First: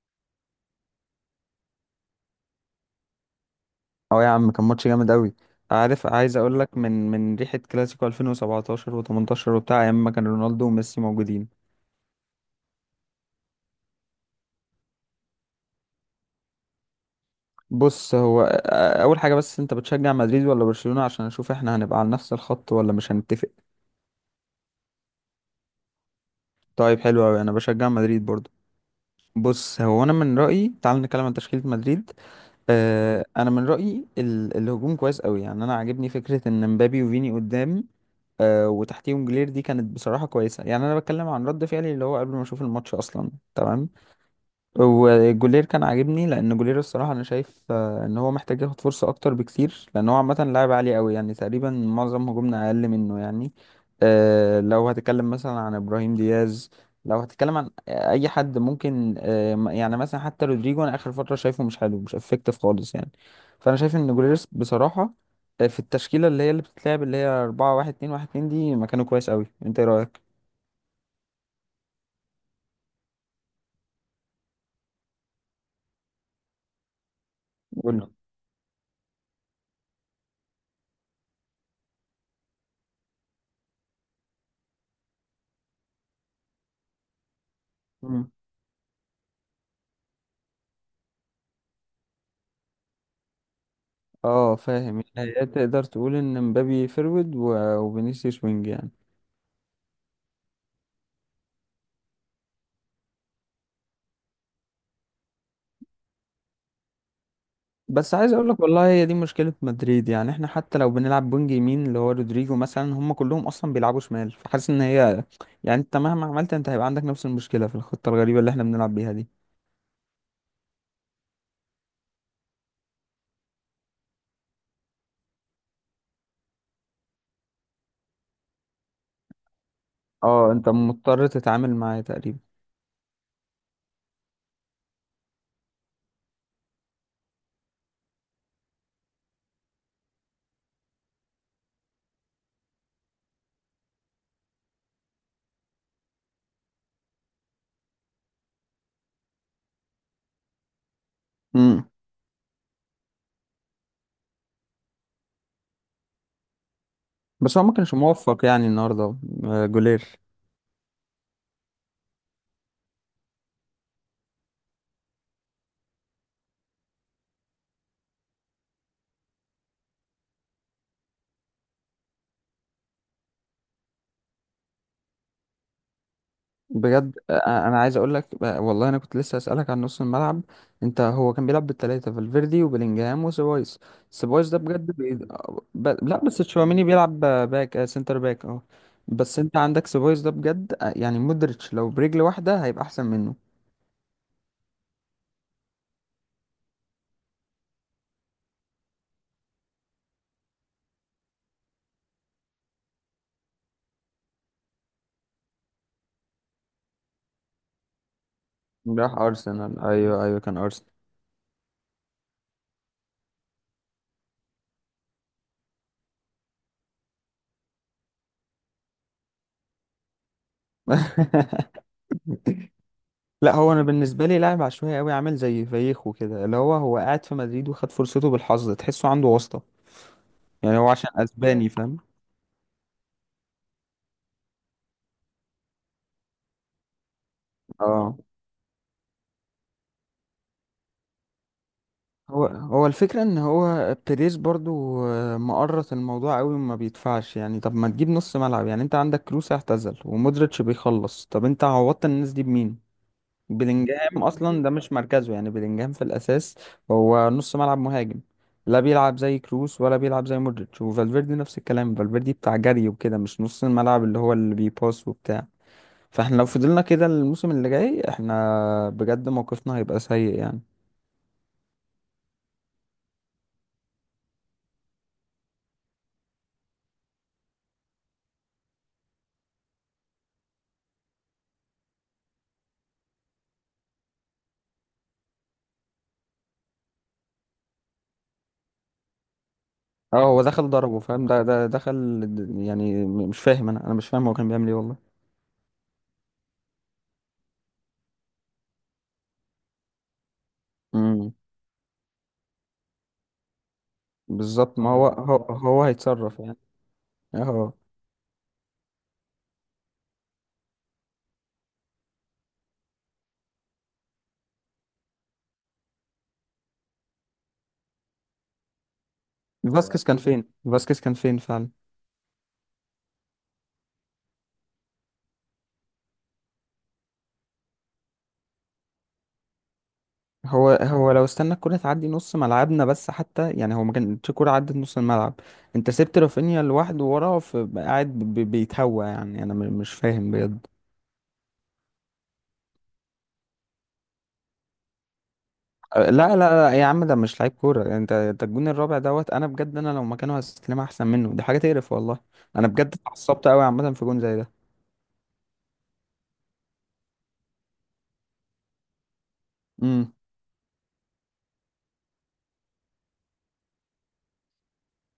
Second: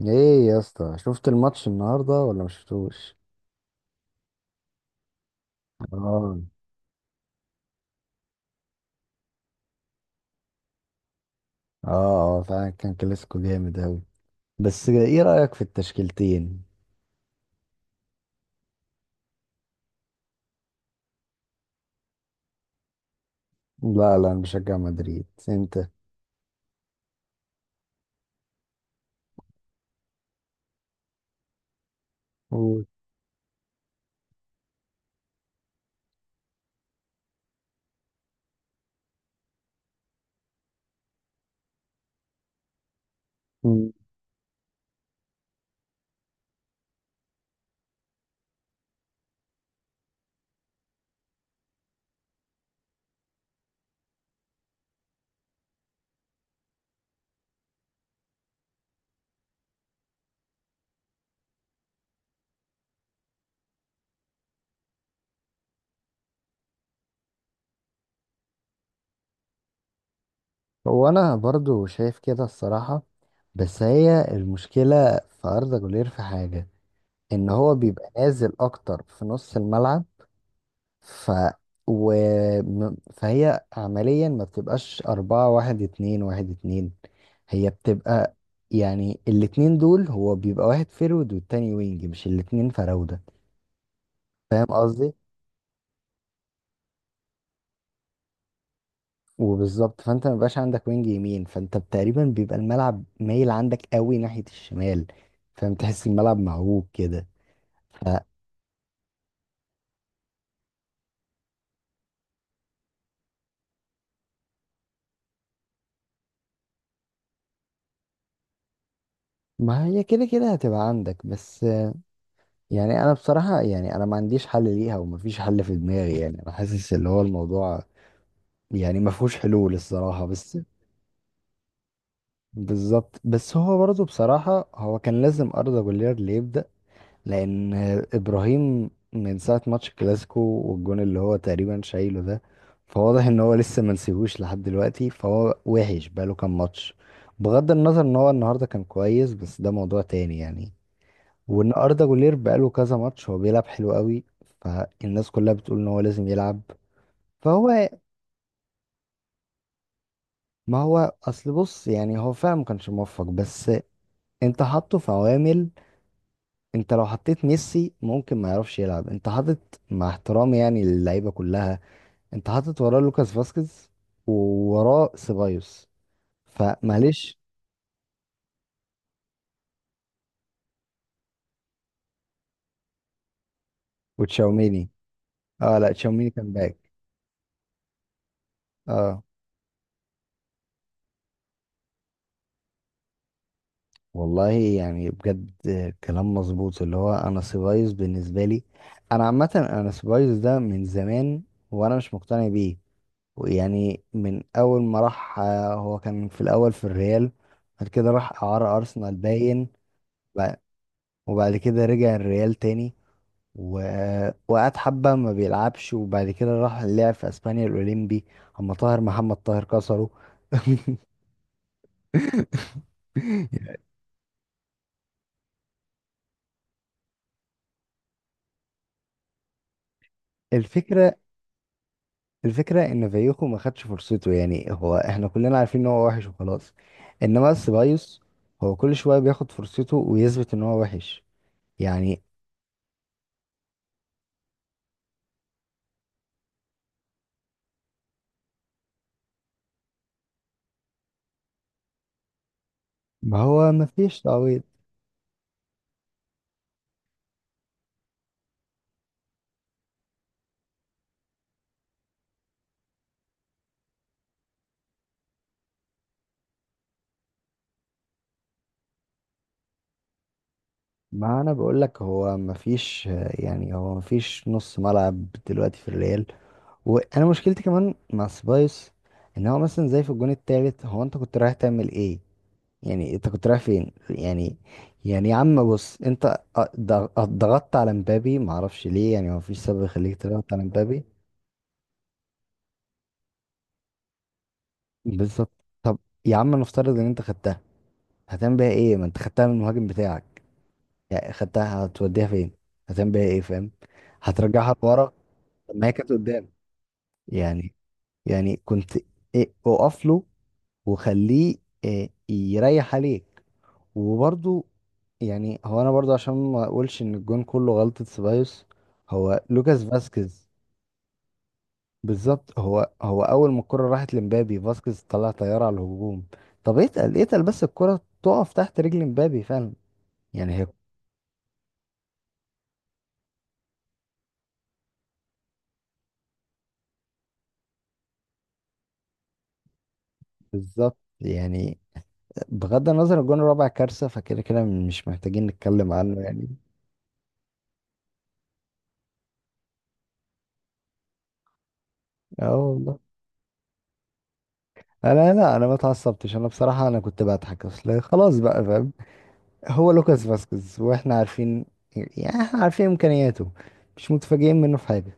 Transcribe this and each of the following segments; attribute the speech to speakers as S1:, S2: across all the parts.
S1: ايه يا اسطى، شفت الماتش النهارده ولا ما شفتوش؟
S2: اه يا عم، كان ماتش جامد قوي. عارف، عايز
S1: اه
S2: اقول لك من ريحه كلاسيكو 2017 و18 وبتاع، ايام ما كان رونالدو وميسي موجودين.
S1: اه اه فعلا كان كلاسيكو جامد اوي. بس ايه رأيك في التشكيلتين؟
S2: بص هو اول حاجه، بس انت بتشجع مدريد ولا برشلونه؟ عشان اشوف احنا هنبقى على نفس الخط ولا مش هنتفق.
S1: لا انا بشجع مدريد، انت؟
S2: طيب حلو قوي، انا بشجع مدريد برضو. بص هو انا من رايي تعال نتكلم عن تشكيله مدريد.
S1: قول.
S2: انا من رايي الهجوم كويس قوي، يعني انا عاجبني فكره ان مبابي وفيني قدام. وتحتيهم جلير، دي كانت بصراحه كويسه، يعني انا بتكلم عن رد فعلي اللي هو قبل ما اشوف الماتش اصلا، تمام.
S1: مم.
S2: وجولير كان عاجبني لان جولير الصراحه انا شايف ان هو محتاج ياخد فرصه اكتر بكتير، لان هو عامه لاعب عالي قوي يعني، تقريبا معظم هجومنا اقل منه يعني. لو هتتكلم مثلا عن ابراهيم دياز، لو هتتكلم عن اي حد ممكن يعني مثلا حتى رودريجو، انا اخر فتره شايفه مش حلو، مش افكتيف خالص يعني. فانا شايف ان جولير بصراحه في التشكيله اللي هي اللي بتتلعب اللي هي 4 1 2 1 2 دي، مكانه كويس قوي. انت ايه رايك؟
S1: هو انا برضو شايف كده الصراحة. بس هي المشكلة في أردا جولير في حاجة، ان هو بيبقى
S2: قول
S1: نازل اكتر في نص الملعب. ف و... فهي عمليا ما بتبقاش أربعة واحد اتنين واحد اتنين، هي
S2: لي.
S1: بتبقى يعني الاتنين دول هو بيبقى واحد فيرود والتاني وينج، مش الاتنين فراودة.
S2: اه
S1: فاهم
S2: فاهم.
S1: قصدي؟
S2: يعني هي تقدر تقول ان مبابي فيرود وفينيسيوس وينج يعني.
S1: وبالظبط، فانت ما بيبقاش عندك وينج يمين، فانت تقريبا بيبقى الملعب مايل عندك قوي ناحية الشمال. فاهم؟ تحس الملعب معوج كده.
S2: بس عايز اقول لك والله، هي دي مشكلة مدريد يعني، احنا حتى لو بنلعب وينج يمين اللي هو رودريجو مثلا، هم كلهم اصلا بيلعبوا شمال، فحاسس ان هي يعني انت مهما عملت انت هيبقى عندك نفس المشكلة في الخطة الغريبة اللي احنا بنلعب بيها دي.
S1: فما هي كده هتبقى عندك بس. يعني انا بصراحة، يعني انا ما عنديش حل ليها ومفيش حل في دماغي، يعني انا حاسس اللي هو الموضوع يعني ما فيهوش حلول الصراحة.
S2: اه،
S1: بس
S2: انت مضطر تتعامل معاه تقريبا.
S1: بالظبط، بس هو برضه بصراحة هو كان لازم أردا جولير اللي يبدأ، لأن إبراهيم من ساعة ماتش الكلاسيكو والجون اللي هو تقريبا شايله ده، فواضح إن هو لسه منسيهوش لحد دلوقتي، فهو وحش بقاله كام ماتش. بغض النظر إن هو النهاردة كان كويس، بس ده موضوع تاني يعني. وإن
S2: امم.
S1: أردا جولير بقاله كذا ماتش هو بيلعب حلو قوي، فالناس كلها بتقول إن هو لازم يلعب.
S2: بس هو ما
S1: فهو
S2: كانش موفق يعني النهارده، جولير.
S1: ما هو اصل بص، يعني هو فعلا ما كانش موفق، بس انت حاطه في عوامل. انت لو حطيت ميسي ممكن ما يعرفش يلعب. انت حاطط، مع احترامي يعني للعيبه كلها، انت حاطط وراه لوكاس فاسكيز، ووراه سيبايوس،
S2: بجد
S1: فمعلش.
S2: انا عايز اقول لك والله، انا كنت لسه اسالك عن نص الملعب. انت هو كان بيلعب بالثلاثه، فالفيردي وبيلينجهام وسيبايوس. سيبايوس ده
S1: وتشاوميني.
S2: بجد
S1: اه لا،
S2: لا
S1: تشاوميني
S2: بس
S1: كان باك.
S2: تشواميني بيلعب باك، سنتر باك، اه.
S1: اه
S2: بس انت عندك سيبايوس ده بجد يعني مودريتش لو برجل واحده هيبقى احسن منه.
S1: والله يعني بجد، كلام مظبوط. اللي هو انا سيبايوس بالنسبه لي، انا عامه انا سيبايوس ده من زمان وانا مش مقتنع بيه. ويعني من اول ما راح، هو كان في الاول في الريال، بعد كده راح اعاره
S2: راح
S1: ارسنال باين.
S2: ارسنال، ايوه ايوه
S1: وبع-
S2: كان ارسنال.
S1: وبعد كده رجع الريال تاني، وقعد حبه ما بيلعبش، وبعد كده راح لعب في اسبانيا الاولمبي، اما طاهر محمد طاهر كسره.
S2: لا هو انا بالنسبه لي لاعب عشوائي قوي عامل زي فايخو كده، اللي هو هو قاعد في مدريد وخد فرصته بالحظ، تحسه عنده واسطه. يعني هو عشان
S1: الفكرة،
S2: اسباني فاهم.
S1: الفكرة ان فايوخو ما خدش فرصته، يعني هو احنا كلنا عارفين ان هو وحش وخلاص. انما
S2: اه.
S1: سيبايوس هو كل شوية بياخد فرصته ويثبت ان هو وحش يعني.
S2: هو الفكرة ان هو بيريز برضو مقرط الموضوع قوي وما بيدفعش يعني. طب ما تجيب نص ملعب؟ يعني انت عندك كروس اعتزل ومودريتش بيخلص، طب انت عوضت الناس دي بمين؟
S1: ما هو مفيش
S2: بلينجهام
S1: تعويض.
S2: اصلا ده مش مركزه، يعني بلينجهام في الاساس هو نص ملعب مهاجم، لا بيلعب زي كروس ولا بيلعب زي مودريتش، وفالفيردي نفس الكلام، فالفيردي بتاع جري وكده مش نص الملعب اللي هو اللي بيباس وبتاع. فاحنا لو فضلنا كده الموسم اللي جاي احنا بجد موقفنا هيبقى سيء يعني.
S1: ما انا بقول لك هو مفيش، يعني هو مفيش نص ملعب دلوقتي في الريال. وانا مشكلتي كمان مع سبايس، ان هو مثلا زي في الجون التالت، هو انت كنت رايح تعمل ايه؟ يعني انت كنت رايح فين يعني؟ يعني يا عم بص انت، ضغطت على مبابي معرفش ليه. يعني هو مفيش سبب
S2: اه
S1: يخليك
S2: هو
S1: تضغط على
S2: دخل ضربه
S1: مبابي.
S2: فاهم، ده دخل. يعني مش فاهم، انا مش فاهم هو كان بيعمل ايه والله.
S1: بالظبط. طب يا عم، نفترض ان انت خدتها، هتعمل بيها ايه؟ ما انت خدتها من المهاجم بتاعك. يعني
S2: امم.
S1: خدتها هتوديها فين؟ هتعمل بيها ايه؟ فاهم؟ هترجعها
S2: بالظبط، ما هو
S1: لورا.
S2: هو هو,
S1: طب
S2: هو
S1: ما هي كانت
S2: هيتصرف
S1: قدام.
S2: يعني. اه.
S1: يعني، يعني كنت إيه، اقف له وخليه، إيه، يريح عليك. وبرضو، يعني هو انا برضو عشان ما اقولش ان الجون كله غلطة سيبايوس، هو
S2: هو
S1: لوكاس
S2: فاسكيز كان فين،
S1: فاسكيز.
S2: فاسكيز كان فين فعلا.
S1: بالظبط. هو اول ما الكرة راحت لمبابي، فاسكيز طلع طيارة على الهجوم. طب اتقل، اتقل بس، الكرة تقف تحت رجل مبابي فعلا. يعني هي،
S2: هو لو استنى الكرة تعدي نص ملعبنا بس حتى، يعني هو ما كانتش كرة عدت نص الملعب. انت سبت رافينيا لوحده وراه، فقاعد بيتهوى يعني، انا مش فاهم بجد.
S1: بالظبط. يعني بغض النظر الجون الرابع كارثة، فكده كده مش محتاجين نتكلم
S2: لا
S1: عنه
S2: لا
S1: يعني.
S2: لا يا عم، ده مش لعيب كورة. انت الجون الرابع دوت، انا بجد انا لو مكانه هستلمها احسن منه، دي حاجة تقرف والله.
S1: اه
S2: انا بجد
S1: والله.
S2: اتعصبت قوي عامة في جون زي ده.
S1: انا لا، انا ما اتعصبتش، انا بصراحة انا كنت بضحك. اصل خلاص بقى فاهم، هو
S2: امم.
S1: لوكاس فاسكيز، واحنا عارفين يعني، احنا عارفين امكانياته، مش متفاجئين منه في حاجة.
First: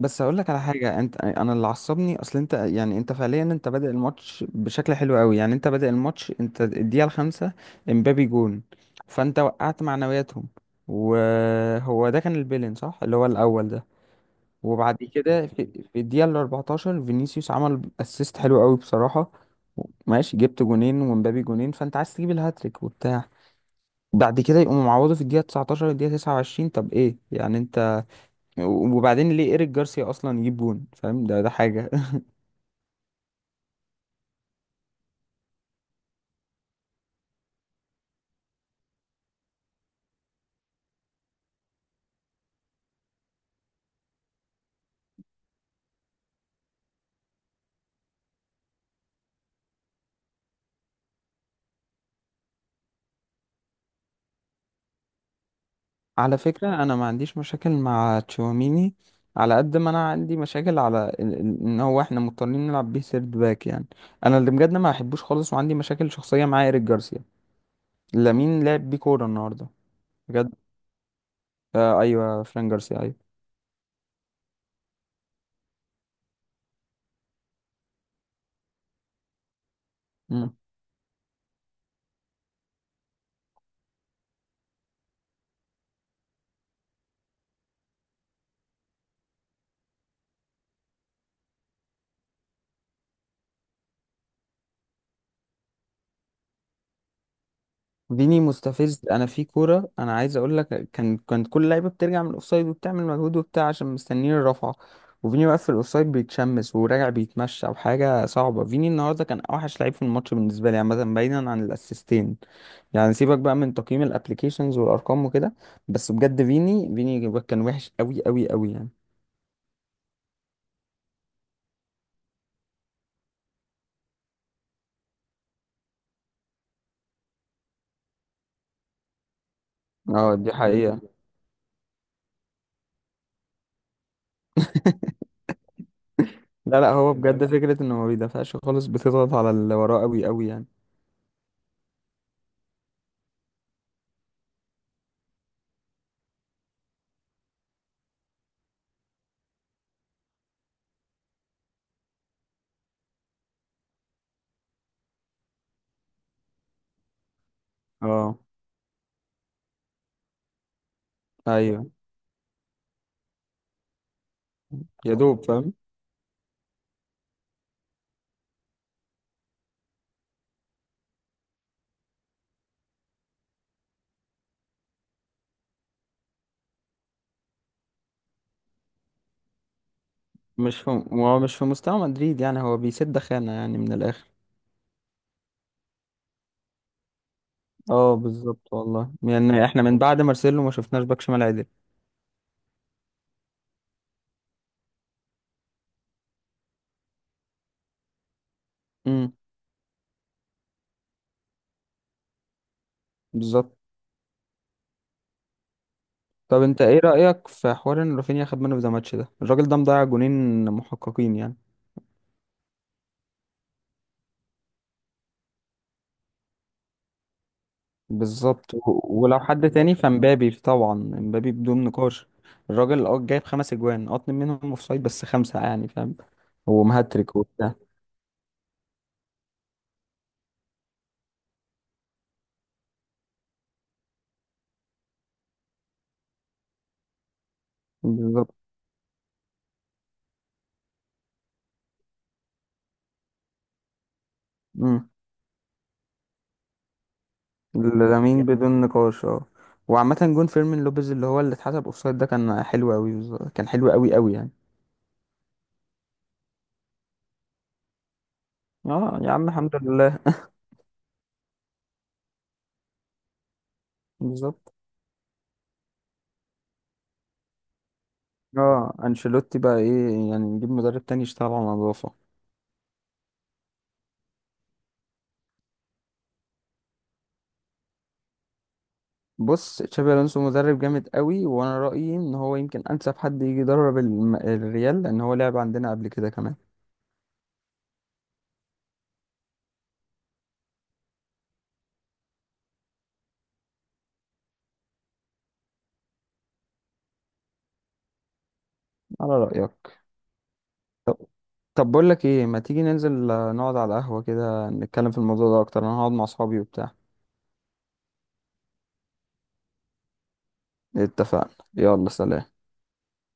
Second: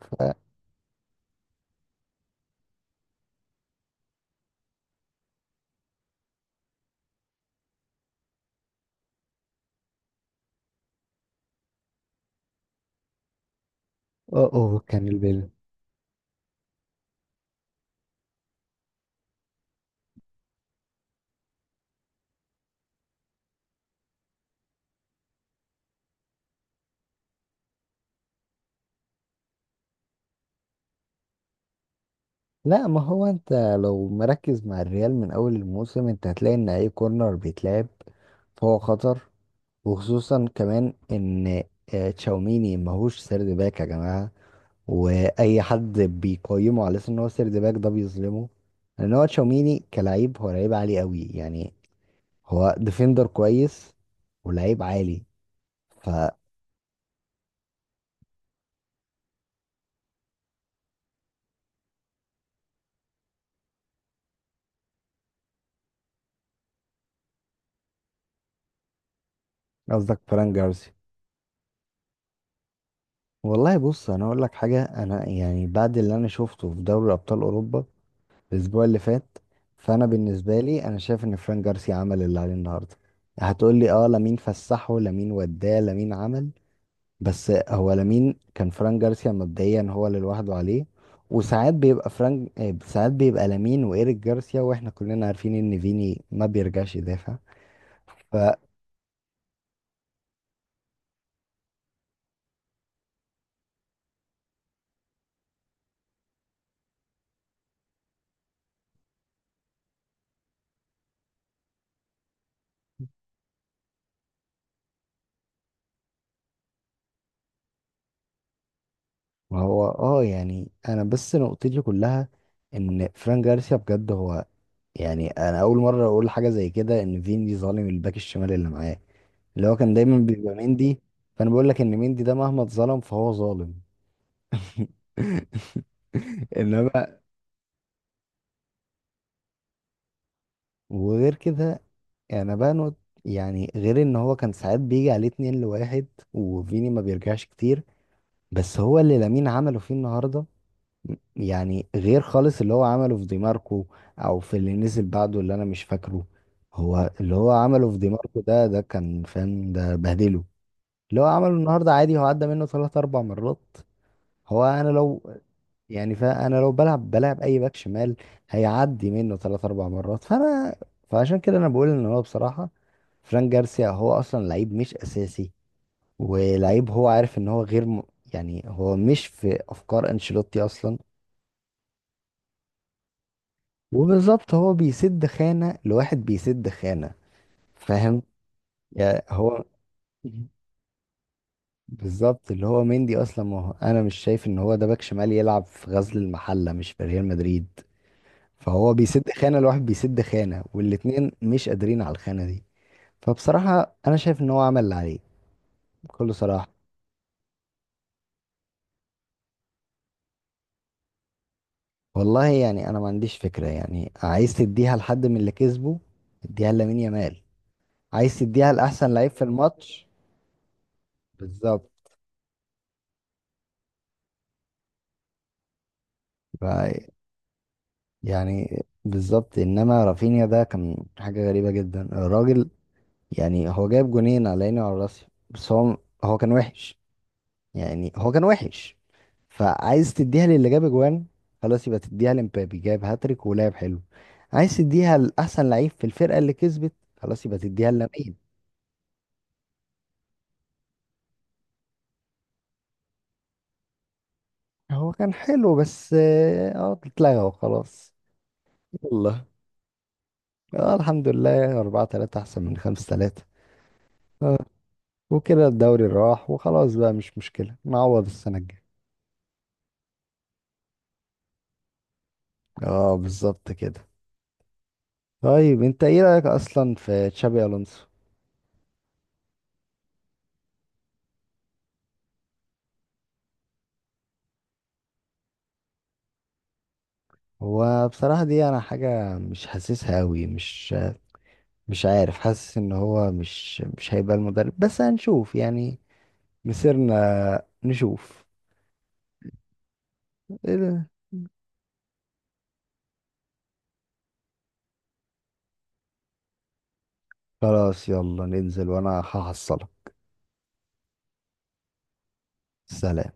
S1: ف
S2: بس هقول لك على حاجة، انت انا اللي عصبني اصل انت، يعني انت فعليا انت بادئ الماتش بشكل حلو قوي، يعني انت بادئ الماتش، انت الدقيقة الخامسة امبابي جون، فانت وقعت معنوياتهم. وهو ده كان البيلين، صح؟ اللي هو الاول ده.
S1: اوه،
S2: وبعد
S1: كان
S2: كده
S1: البيل.
S2: في الدقيقة ال 14 فينيسيوس عمل اسيست حلو قوي بصراحة. ماشي جبت جونين ومبابي جونين، فانت عايز تجيب الهاتريك وبتاع. بعد كده يقوموا معوضوا في الدقيقة 19 الدقيقة 29، طب ايه يعني انت؟ وبعدين ليه ايريك جارسيا اصلا يجيب جون؟ فاهم، ده حاجة.
S1: لا، ما هو انت لو مركز مع الريال من اول الموسم، انت هتلاقي ان اي كورنر بيتلعب فهو خطر. وخصوصا كمان ان، تشاوميني ماهوش سرد باك يا جماعة، واي حد بيقيمه على اساس ان هو سيرد باك ده بيظلمه. لان هو تشاوميني كلاعب هو لعيب عالي قوي يعني، هو ديفندر كويس ولعيب عالي.
S2: على فكرة انا ما عنديش مشاكل مع تشواميني، على قد ما انا عندي مشاكل على ان هو احنا مضطرين نلعب بيه سيرد باك يعني. انا اللي بجد ما بحبوش خالص وعندي مشاكل شخصية مع ايريك جارسيا، لامين لعب بيه كورة النهاردة
S1: فقصدك فران
S2: بجد.
S1: جارسيا.
S2: آه ايوه، فران جارسيا.
S1: والله بص، انا اقول لك حاجه. انا يعني بعد اللي انا شفته في دوري ابطال اوروبا الاسبوع اللي فات، فانا
S2: ايوه.
S1: بالنسبه لي انا شايف ان فران جارسيا عمل اللي عليه النهارده. هتقول لي اه، لامين فسحه، لامين وداه، لامين عمل. بس هو لامين كان فران جارسيا مبدئيا هو اللي لوحده عليه. وساعات بيبقى فرانك، ساعات بيبقى لامين وإيريك جارسيا، واحنا كلنا عارفين ان فيني ما بيرجعش يدافع.
S2: ديني مستفز، انا في كوره انا عايز اقول لك كانت كل لعيبه بترجع من الاوفسايد وبتعمل مجهود وبتاع عشان مستنيين الرفعه، وفيني واقف في الاوفسايد بيتشمس وراجع بيتمشى وحاجه صعبه. فيني النهارده كان اوحش لعيب في الماتش بالنسبه لي عامه، بعيدا عن الاسيستين يعني، سيبك بقى من تقييم الابلكيشنز والارقام وكده. بس بجد فيني كان وحش قوي قوي قوي يعني.
S1: فهو اه، يعني انا بس نقطتي كلها ان فران جارسيا بجد هو، يعني انا اول مرة اقول حاجة زي كده، ان فيني ظالم الباك الشمال اللي معاه، اللي هو كان دايما
S2: اه دي
S1: بيبقى مندي.
S2: حقيقه.
S1: فانا بقول لك ان مندي ده مهما اتظلم فهو ظالم.
S2: لا
S1: انما،
S2: لا، هو بجد فكره انه ما بيدافعش خالص بتضغط على اللي وراه قوي قوي يعني.
S1: وغير كده، يعني بانو، يعني غير ان هو كان ساعات بيجي عليه اتنين لواحد وفيني ما بيرجعش كتير. بس هو اللي لامين عمله فيه النهارده، يعني غير خالص اللي هو عمله في ديماركو او في اللي نزل بعده اللي انا مش فاكره. هو اللي هو عمله في
S2: اه.
S1: ديماركو ده، ده كان فاهم ده بهدله. اللي هو عمله
S2: ايوه،
S1: النهارده عادي، هو عدى منه ثلاث اربع مرات. هو انا
S2: يا
S1: لو،
S2: دوب فاهم.
S1: يعني فانا لو بلعب، بلعب اي باك شمال هيعدي منه ثلاث اربع مرات. فانا، فعشان كده انا بقول ان هو بصراحه فران جارسيا هو اصلا لعيب مش اساسي، ولعيب هو عارف ان هو غير يعني هو مش في افكار انشيلوتي
S2: مش في،
S1: اصلا.
S2: هو مش في مستوى مدريد يعني، هو بيسد خانة يعني من الآخر.
S1: وبالظبط، هو بيسد خانه لواحد بيسد خانه،
S2: اه
S1: فاهم
S2: بالظبط والله،
S1: يعني؟
S2: يعني احنا من بعد مارسيلو ما شفناش باك شمال عدل.
S1: بالظبط. اللي هو مندي اصلا، ما هو انا مش شايف ان هو ده باك شمال، يلعب في غزل المحله مش في ريال مدريد. فهو بيسد
S2: امم.
S1: خانة. الواحد بيسد خانة، والاتنين مش قادرين على الخانة دي.
S2: بالظبط.
S1: فبصراحة أنا شايف إن هو عمل اللي عليه، بكل
S2: طب
S1: صراحة.
S2: انت ايه رأيك في حوار ان رافينيا خد منه في ذا ماتش ده؟ الراجل ده مضيع جونين محققين يعني.
S1: والله يعني أنا ما عنديش فكرة. يعني عايز تديها لحد من اللي كسبه، اديها لامين يامال. عايز تديها
S2: بالظبط،
S1: لأحسن لعيب
S2: ولو
S1: في
S2: حد تاني
S1: الماتش،
S2: فمبابي طبعا، مبابي بدون
S1: بالظبط.
S2: نقاش. الراجل اه جايب خمس اجوان، اه اتنين منهم اوفسايد، بس خمسة يعني فاهم.
S1: ف
S2: هو مهاتريك وبتاع.
S1: يعني بالظبط. إنما رافينيا ده كان حاجة غريبة جدا الراجل، يعني هو جايب جونين على عيني وعلى راسي، بس هو، هو كان وحش يعني، هو كان
S2: بالظبط.
S1: وحش. فعايز تديها للي جاب اجوان، خلاص يبقى تديها لمبابي، جاب هاتريك ولعب حلو. عايز تديها لاحسن لعيب في الفرقه اللي كسبت، خلاص يبقى تديها لامين.
S2: لامين بدون نقاش، اه. وعامة جون فيرمين لوبيز اللي هو اللي اتحسب اوفسايد ده كان حلو قوي، بالظبط كان حلو قوي قوي يعني.
S1: هو كان حلو، بس اه، اتلغى وخلاص.
S2: اه يا
S1: يلا،
S2: عم الحمد لله.
S1: اه الحمد لله، 4-3 احسن من 5-3. اه،
S2: بالظبط.
S1: وكده الدوري راح وخلاص بقى، مش مشكله، نعوض السنه الجايه.
S2: اه انشيلوتي بقى ايه يعني؟ نجيب مدرب تاني يشتغل على النظافة.
S1: اه بالظبط كده. طيب انت ايه رايك اصلا في تشابي الونسو؟
S2: بص تشابي الونسو مدرب جامد قوي، وانا رأيي ان هو يمكن انسب حد يجي يدرب الريال، لان هو لعب عندنا قبل كده كمان.
S1: هو بصراحة دي أنا حاجة مش حاسسها أوي، مش مش عارف، حاسس إن هو مش مش هيبقى المدرب، بس هنشوف يعني، مسيرنا نشوف.
S2: على رأيك.
S1: إيه ده؟
S2: طب. طب بقول لك ايه، ما تيجي ننزل نقعد على قهوة كده نتكلم في الموضوع ده اكتر، انا هقعد مع اصحابي وبتاع.
S1: خلاص يلا ننزل وأنا هحصلك.
S2: اتفقنا. يلا سلام.
S1: سلام.